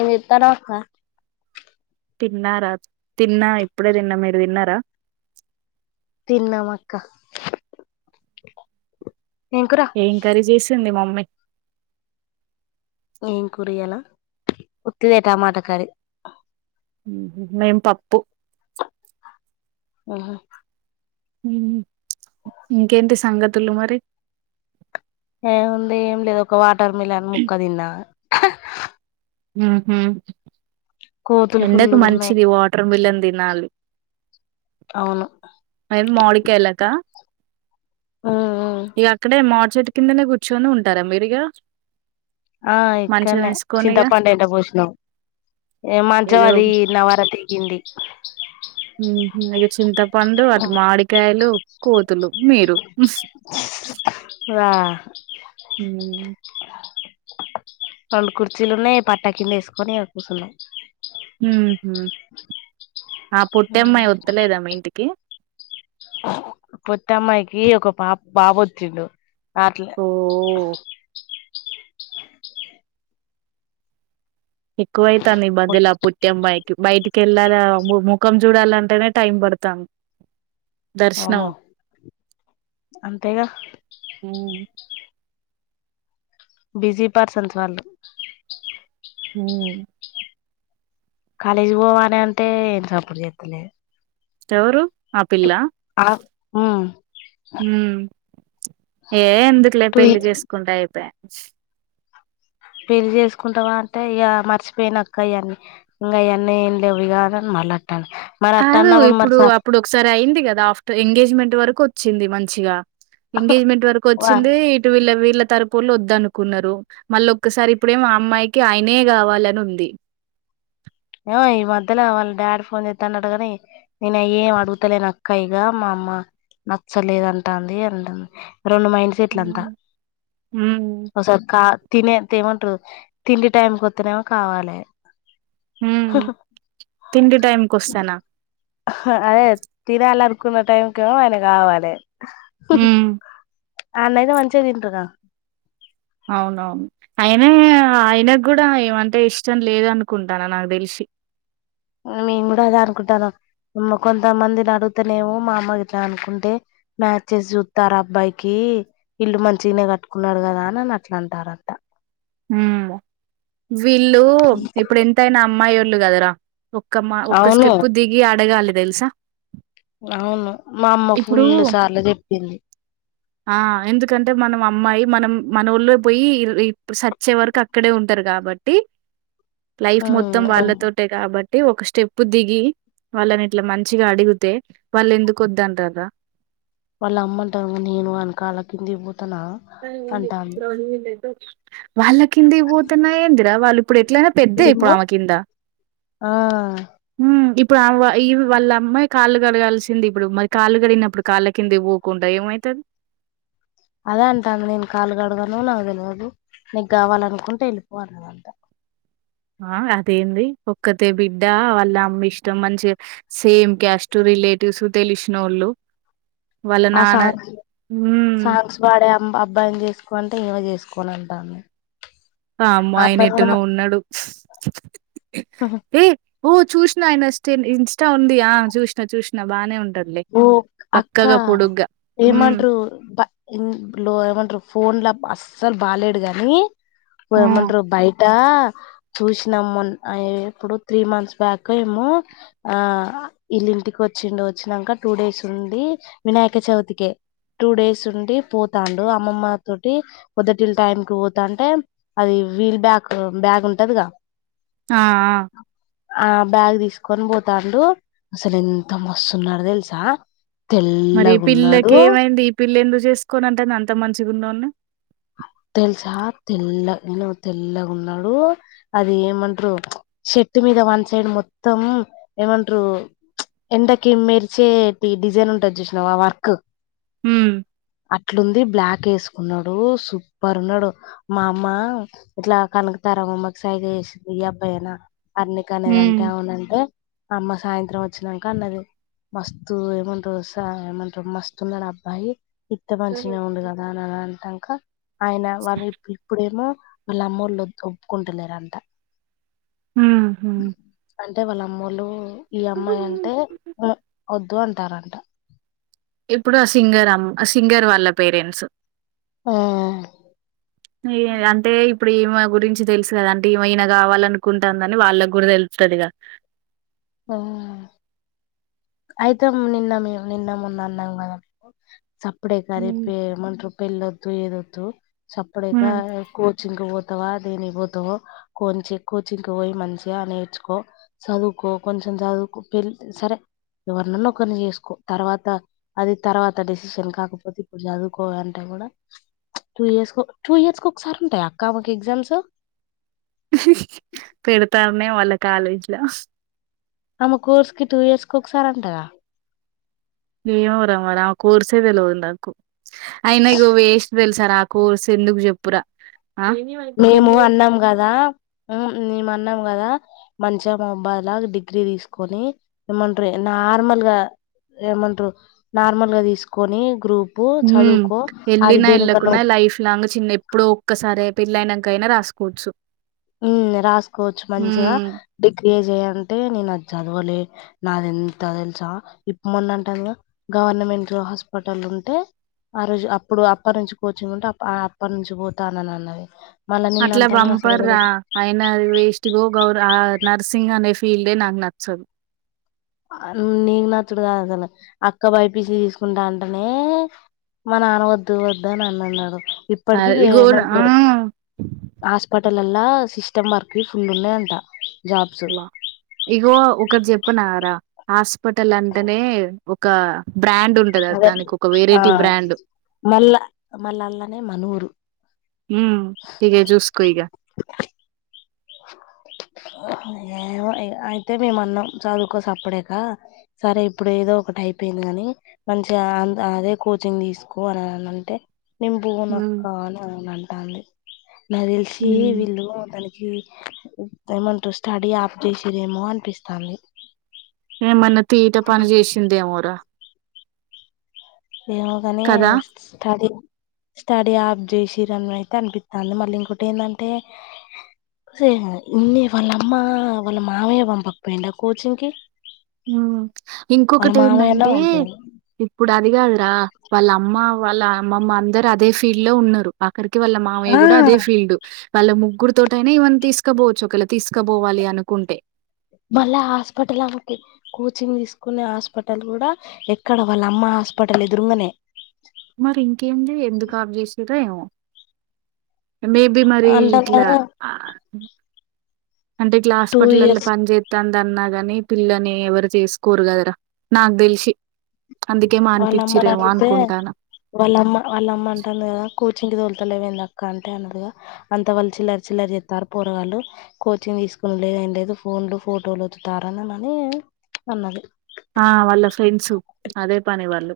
ఎంజేతనవ్ అక్క. తిన్నారా తిన్న ఇప్పుడే తిన్న మీరు తిన్నారా. తిన్నాం అక్క ఏం కర్రీ చేసింది మమ్మీ ఏం కూరియాల ఉత్తిదే టమాట కర్రీ మ్మ్ మేం పప్పు. ఆహ మ్ ఇంకేంటి సంగతులు మరి ఏముంది ఏం లేదు ఒక వాటర్ మిలన్ ముక్క తిన్నా. మ్ హ్ కోతులు ఎండకు ఫుల్లుగున్నాయి మంచిది వాటర్ మిలన్ తినాలి. అవును ఐదు మామిడి కాయలకా ఉమ్ ఇగ అక్కడే మామిడి చెట్టు కిందనే కూర్చుకొని ఉంటారా మీరిగ. ఆ ఇక్కడ్నే చింతపండు ఎండ పోషినం ఏ మంచం ఏదో అదీ నవ ర తెగింది. ఉమ్ ఇగ చింతపండు అటు మాడికాయలు కోతులు. మీరు ఉ రా రొండు కుర్చీల్లున్నయి పట్టా కింద ఎస్కొని కుసున్నం. మ్ హ్ ఆ పుట్టమ్మయి వత్తలేద మీ ఇంటికి. పొట్టమ్మైకి ఒక పా బాబ్ పుట్టిండు. రాట్లే ఓ అ [inaudible] ఎక్కువైతాంది ఈ మధ్యల పొట్టి అమ్మాయి బైటికి కెళ్ళలా ము ముఖం చూడాలంటేనే టైం పడతాం దర్శనం వామ్మో అంతేగా మ్. బిజీ పర్సన్స్ వాళ్ళు మ్ కాలేజ్ పోవాలంటే ఏం సప్పుడ్ చేత్తలేద్ ఎవరు ఆ పిల్లా ఉమ్ మ్మ్ ఏ ఎందుక్లే టూ పెళ్లి ఇయర్స్ చేస్కుంటే అయిపోయే [inaudible] పెళ్లి చేస్కుంటవా అంటే ఇగ మర్చిపోయినక్క ఇయన్ని ఇంగ గయన్ని ఏం లేవు ఇగ మల్ల కాదు ఇప్పుడు అప్పుడోక్సారీ అయింది గదా ఆఫ్ ఎంగేజ్మెంట్ వరకు వచ్చింది మంచిగా ఎంగేజ్మెంట్ వరకు వా వచ్చిందీ ఇటు వీళ్ళ వీళ్ల తరుపొల్లు వద్ద అనుకున్నారు. మళ్ళ ఒక్కసారి ఇప్పుడేమో ఆ అమ్మాయికి ఆయనే కావాలని ఉంది. [inaudible] ఏమో ఈ మధ్యల వాళ్ళ డాడీ ఫోన్ జేత్తన్డట గని నేన్ అ ఏం అడుగుతలేనక్క ఇగ మా అమ్మ నచ్చలేదు అంటాంది అంట రొండు మైండ్ సెట్లు అంట. ఉమ్ ఒకసారి కా తినే తేమంట్రు. తిండి టైం కొత్తేనేమో కావాలె హ్మ్ తిండి టైమ్ కొస్తెనా అదే తినాల్ అనుకునే టైంకేమో ఆయన గావలే. ఉమ్ ఆడ్నైతే మంచిగ తింటున్న. అవునవును. అయినా ఆయనక్ గూడా ఈమంటే ఇష్టం లేదనుకుంటాన్న నాక్ తెల్సి [inaudible] మేం గుడ అదే అనుకుంటానం. ఏమో కొంతమందిని అడుగుతేనేమో మా అమ్మ గిట్ల అనుకుంటే మ్యాచెస్ జుత్తార్ అబ్బాయికి ఈ ఇల్లు మంచిగనే కట్టుకున్నార్ గదా అ అని అట్లా అంటారంట మ్ వీళ్ళు ఇప్పుడెంతైనా అమ్మాయి ఒళ్ళు గదరా ఒక్క మా ఒక్క అవును స్టెప్పు దిగి అడగాలె దెల్సా అవును మా అమ్మ ఫుల్ సార్లు జెప్పింది. ఆ ఎందుకంటే మనం అమ్మాయి మనం మన ఊళ్ళో పోయి ఇ ఇప్పుడు సచ్చే వరకు అక్కడే ఉంటరు గాబట్టి లైఫ్ మొత్తం ఉమ్ వాళ్ళతోటే గాబట్ ట్టీ ఒక స్టెప్ దిగి వాళ్ళని ఇట్లా మంచిగా అడుగుతే వాళ్ళు ఎందుకు ఒద్దంటరా [inaudible] వాళ్ళు అమ్మ అంట నేను ఆన్ కాళ్ల కింది ఒతనా అంటంది వాళ్ళ కింది ఒతన్న ఎందిరా వాళ్ళు ఇప్పుడు ఎట్లయినా పెద్దే ఇప్పుడు ఏమో ఆమె కింద ఆ ఉమ్ ఇప్ ఇప్పు ఆమె ఈ వాళ్ళ అమ్మాయి కాళ్ళు కడగాల్సింది ఇప్పుడు మరి కాళ్ళు కడినప్పుడు కాళ్ళ కింద వోకుండా ఏమైతది [unintelligible] అదే అంటంది నేన్ కాల్ గడుగనూ నాకు డెల్వది నీకు గావాలనుకుంటే ఎళ్ళిపో అనదంట ఆ అదేంది ఒక్కతే బిడ్డ వాళ్ళ అమ్మ ఇష్టం మంచిగా సేమ్ క్యాస్టూ వి రిలేటివ్స్ తెలిషినోళ్ళు ఆ సాంగ్స్ సాంగ్స్ వాడే ఆ అబ్బాయిని చేసుకో అంటే ఇవ జేసుకోను అంటంది ఆమ్మో అయిన ఎట్టునో ఉన్నాడు ఏ ఓ చూష్నా ఆయన స్టిన్ ఇంస్టా ఉండి ఆ చూసినా చూసిన బానే ఉంది ఓ అక్క హ్మ్. ఏమంట్రూ బ లో ఏమంట్రూ ఫోన్లా అస్సలు బాలేడు గనీ హ్మ్. ఏమంట్రూ బయట్ ట చూసినము మొన్ ఆ ఎపుడు త్రీ మంత్స్ బ్యాకో ఏమో ఆ ఇళంటికి ఒచ్చిండు వచ్చినాక టూ డేస్ ఉంది వినాయక చవితికే టూ డేస్ ఉండి పోతాండు అమ్మమ్మ తొటి పొదటిల్ టైం కు పోతాంటే అది వీల్ బ్యాగ్ బ్యాగ్ ఉంటదిగా ఆ ఆ ఆ బ్యాగ్ దీసుకొని పోతాండు అసలు ఎంత మస్తున్నడు తెలుసా మరి ఈ తెల్లగున్నాడు పిల్లకి ఏమైంది ఈ పిల్ల ఎందుకు జేసుకోనంటంది అంత మంచిగున్నోని తెలుసా తెల్ల్ ఎనో తెల్లగున్నడు అది ఏమంట్రూ సెట్ మీ మీద వన్ సైడ్ మొత్తం ఏమంట్రూ ప్చ్ ఎండకి మెరిచేటి డిజైన్ ఉంటది జూష్ణవా వర్కు హ్మ్. అట్లుంది బ్లాక్ ఏసుకున్నడు సూపర్ ఉన్నాడు మా అమ్మ ఇట్లా కనుకుతారఉమ్మకి సైగ జేసింది ఈ అబ్బాయినా అర్నిక హ్మ్ అనేదంటే అవునంటే అమ్మ సాయంత్రం వచ్చినక అన్నది మస్తు ఏమంట్రూ స ఏమంట్రూ మస్తు ఉన్నాడు అబ్బాయి ఇత్తే మంచినె ఉండు గదా అని అంటాక ఆయిన వాళ్ళు ఇప్ ఇప్పుడే ఏమో వాళ్ళ అమ్మోళ్ళు ఒప్పుకుంటలేరంట ఊహ్మ్ అంటే వాళ్ళ అమ్మోలు ఇప్పుడు ఆ సింగర్ అమ్ ఆ సింగర్ వాళ్ళ పేరెంట్స్ ఆ ఏ అంటే ఇ ఇప్పుడు ఈమె గురించి తెలుసు గదా అంటే ఈమే ఈనా గావాలనుకుంటుందని వాళ్ళ గూడా తెలుతదిగా పఆ అయితే నిన్న మే నిన్న మొన్న అన్నాం గదా సప్పుడెకా హ్మ్ రేపమంట్రూ పెళ్ళొద్దు ఏదొద్దు సప్పుడకా కోచింగ్ కు పో వా దేని వోతవో కోంచి కోచింగ్కి ఒయి మంచిగా నేర్చుకో సదువుకో కొంచెం చదుకో పెల్ సరే ఎవన్నన్నా ఒకరిని చేసుకో తర్వాత అది తర్వాత డెసిషన్ కాకపోతే ఇప్పుడు చదువుకో అంటే టూ ఇయర్స్ టూ ఇయర్స్ క ఒకసారి ఉంటాయి అక్క ఆమెకు ఎగ్జామ్స్ ఇ పెడుతారన్న వాల కాలేజ లో నమ కోర్స్కి టూ ఇయర్స్కు ఒకసార్ండద ఏమ రామ్మరి కోర్సేదిలో నాకు అయినకు వేస్ట్ వెలుసా ఆ కోర్సు ఎందుకు చెప్పురా ఆ మేము అన్నాం గదా మేము అన్నాం గదా మంచమాబాగ్ లా డిగ్రీ తీసుకొని ఏమంటారు నార్మల్ గా ఏమంటారు నార్మల్ గా దీసుకొని గ్రూప్ ఉమ్ యెళ్ళినా యెళ్ళకున్నా లైఫ్ లాంగ్ చిన్న ఎప్పుడో ఒక్కసారే పెళ్ళయినంకా అయినా రాసుకోవచ్చు ఉమ్ రాసుకోవచ్చు మంచిగా హ్మ్ ఏం జేయంటే నేను అది చదవలే నాది ఎంత దెలుసా ఇప్ మొన్నంటదిగా గవర్నమెంట్ హాస్పిటల్ ఉంటే ఆ రోజు అప్పుడు అప్ప నుంచి కోచింగ్ ఉంటే అప్పటి నుంచి పోతానని అన్నది మళ్ళ నిన్న అట్లా అంటుందిగా అసలు బంపర్రా అయినా అది వేస్ట్ ఇగో ఆ నర్సింగ్ అనే ఫీల్డే నాకు నచ్చదు నీకు నచ్చుడు గాదు అసలు అక్క బైపిసి తీసుకుంటా అంటనే మా నాన్న వద్దు వద్దు అని అన్న అన్నడు ఆ ఇప్పటికి ఇగో ఏం ఆ వద్దు హాస్పిటల్ లల్ల సిస్టమ్ మర్క్ ఫుల్ ఉన్నాయ్ అంటా ఇగో ఒకటి జెప్పనారా హాస్పిటల్ అంటేనే ఒక బ్రాండ్ ఉంటది అదే దానికి ఒక ఆ వెరైటీ బ్రాండ్ మళ్ళ మళ్ళల్లనే మనూరు ఉమ్ ఇగ జూస్కో ఇగా ఏమో అయితే మేము అన్నం చదువుకో సప్పుజేకా సరే ఇప్పుడు ఏదో ఒకటి అయిపోయింది గాని మంచిగా అదే కోచింగ్ దీసుకో అని అంటే నేన్ హ్మ్ బోనక్క అని అంటంది నా దెలిసి హ్మ్ వీళ్ళుతనకి ఏమంటారు స్టడీ ఆప్ జేసిరేమో అనిపిస్తాంది ఏమన్నా తీట పని జేసిందేమోరా ఏమో గానీ స్టడీ స్టడీ ఆప్ జే సిరని అయితే అనిపిస్తుంది మళ్ళీ ఇంకోటి ఏందంటే సే గాదు ఇన్ని వాళ్ళ అమ్మ వాళ్ళ మావయ్య పంపకపోయిండా కోచింగ్ కి ఉమ్ వాళ్ళ ఇంకొకటి మామయ్యనే ఏందంటే పంపిండు ఇప్పు ఇప్పుడు అది గాదురా వాళ్ళ అమ్మ వాళ్ళ అమ్మమ్మ అందరు అదే ఫీల్డ్ లో ఉన్నరు ఆక్కరికి వాళ్ళ మామయ్య ఆ గూడా అదే ఫీల్డ్ వాళ్ళ ముగ్గురు తోటైనా ఇవన్ని తీసుకపోవచ్చు ఒకెలా దీసుకపోవాలి అనుకుంటే మళ్ళ హాస్పిటల్ ఆమెకి కోచింగ్ తీసుకునే హాస్పిటల్ గూడా ఎక్కడ వాళ్ళు అమ్మా హాస్పిటల్ ఎదురుంగనే మరి ఇంకేంది ఎందుకు ఆప్ జేసిరో ఏమో మేబి మరి అంటారు ఇట్లా కదా అంటే ఇట్ల టూ హాస్పటలల్ల ఇయర్స్ పని జేత్తాంది దన్నాగాని పిల్లని ఎవరు జేసుకోరు గదరా నాక్ దెలిసి వాళ్ళ అమ్మ నడుగుతే వాళ్ళ అమ్మ వాళ్ళ అమ్మ అంటుంది గదా కోచింగ్ దోలుతలేవేంది అక్క అంటే అన్నదిగా అంత వాళ్ళు చిల్లర చిల్లర జేస్తారు పోరగాళ్ళు కోచింగ్ తీసుకునిలేదు ఏం లేదుఫోన్లు ఫోటోలు వత్తుతారని అని అన్నది ఆ వాళ్ళ ఫ్రెండ్స్ అదే పని వాళ్ళు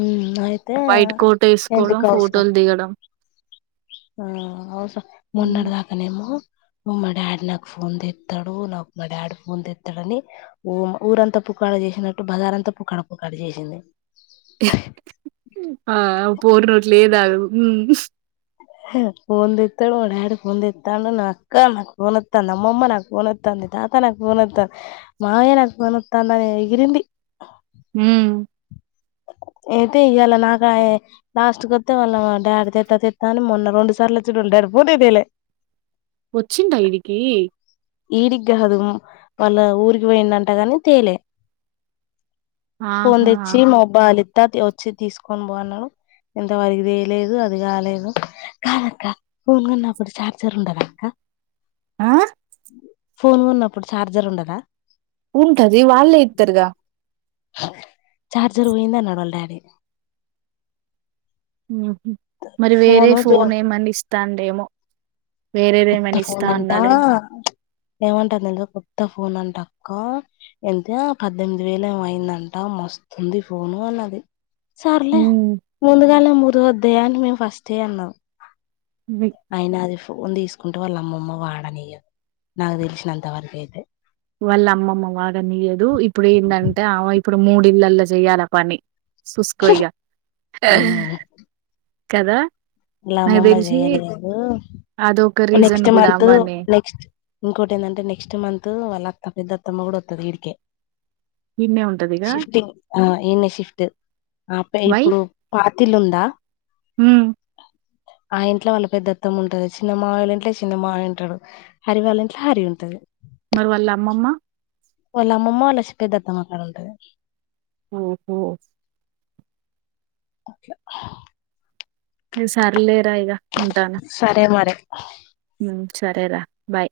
ఉమ్ అయితే వైట్ కోట్ యేసుకోవడం ఎందుకు అవసరం ఫోటోలు దిగడం ఆ అవసరమా ఉమ్. మొన్నడిదాకనేమో మా డాడీ నాకు ఫోన్ దెత్తడు నాకు మా డాడ్ ఫోన్ దెత్తడని ఓ అమ్మ ఊరంతా పు క్కాడ జేసినట్టు బజారంతా పుక్కడ పుకాడ జేసింది పోరినోట్ల ఏది ఆగదు ఉమ్ ఫోన్ దెత్తాడు మా డాడి ఫోన్ దెత్తాండు నా అక్క నాకు ఫోన్ వత్తాంది అమ్మమ్మ నాకు ఫోన్ వత్తాంది తాత నాకు ఫోన్ వత్తాంది మావయ్య నాకు వత్తాంది అని ఎగిరింది ఉమ్ అయితే ఇయాల నాకు లాస్ట్ కు వత్తే వాళ్ల డాడీ తెత్తా తెత్తా అని మొన్న రెండు సార్లు వచ్చిండు వాళ్ల డాడీ ఫోనే తేలే వచ్చింద ఈడికి ఈడికి గాదు వాళ్ల ఊరికి పోయిండంట గాని తేలే ఆహా లిత్ తాతయ్ వచ్చి తీసుకొని పో అన్నాడు ఎంత వరకు తేలేదు అది కాలేదు కాదక్క ఫోన్ కొన్నపుడు ఛార్జర్ ఉండదక్క ఆ ఫోన్ కొన్నప్పుడు ఛార్జర్ ఉండదా ఉంటది వాళ్లే ఇత్తరుగా చార్జర్ పోయింది అన్నడు వాళ్ల డాడీ మ్ హూ మరి వేరే ఫోను జో ఫోన్ ఏమన్నా ఇస్తాండేమో కొత్త ఫోన్ అంటా ఏమంటారు నందు కొత్త ఫో న్ అంటక్క ఎంత పద్దెనిమిది వేలు ఏమో అయిందంట మస్తుంది. ఫోను అన్నది. సర్లే హ్మ్. ముందుగానే మురువద్దే అని మేము ఫస్టే అన్నాం. వి ఆయిన అది ఫోన్ తీసుకుంటే వాళ్ల అమ్మమ్మ వాడనియదు నాకు తెలిసినంతవరకు అయి వాళ్ల అమ్మమ్మ వాడానియదు. ఇప్పుడు ఏందంటే ఆమె ఇప్పుడు మూడి ఇళ్లల్లో చెయ్యాల పని. సుసుకో ఇగా కదా వాళ్ల నాకు అమ్మమ్మ తెలిసి చేయనియదు. అదొక రీజన్ నెక్స్ట్ గూడా మంత్ ఆమనే నెక్స్ట్ ఇంకోటి ఏందంటే నెక్స్ట్ మంత్ వాళ్ల అత్త పెద్ద అత్తమ్మ కూడా వత్తది ఈడికే ఈడనే ఉంటదిగా. షిఫ్టింగ్ ఆ ఈనే షిఫ్ట్ ఆ అబ్బాయి ఇప్పుడు పా త ఇల్లుందా మ్ ఆ ఇంట్లో వాళ్ల పెద్ద అత్తమ్మ ఉంటది. చిన్నమావయ్య వాళ్ల ఇంట్లో చిన్న మావయ్య ఉంటాడు. హరి వాళ్ల ఇంట్లో హరి ఉంట మరి వాళ్ల అమ్మమ్మ వాళ్ల అమ్మమ్మ వాళ్ల చి పెద్ద అత్తమ్మ కాడ ఉంటది. ఓహో ఓకే ఇగ సర్లేరా ఇగ ఉంటాన్ సరే మరి మ్ సరేరా బై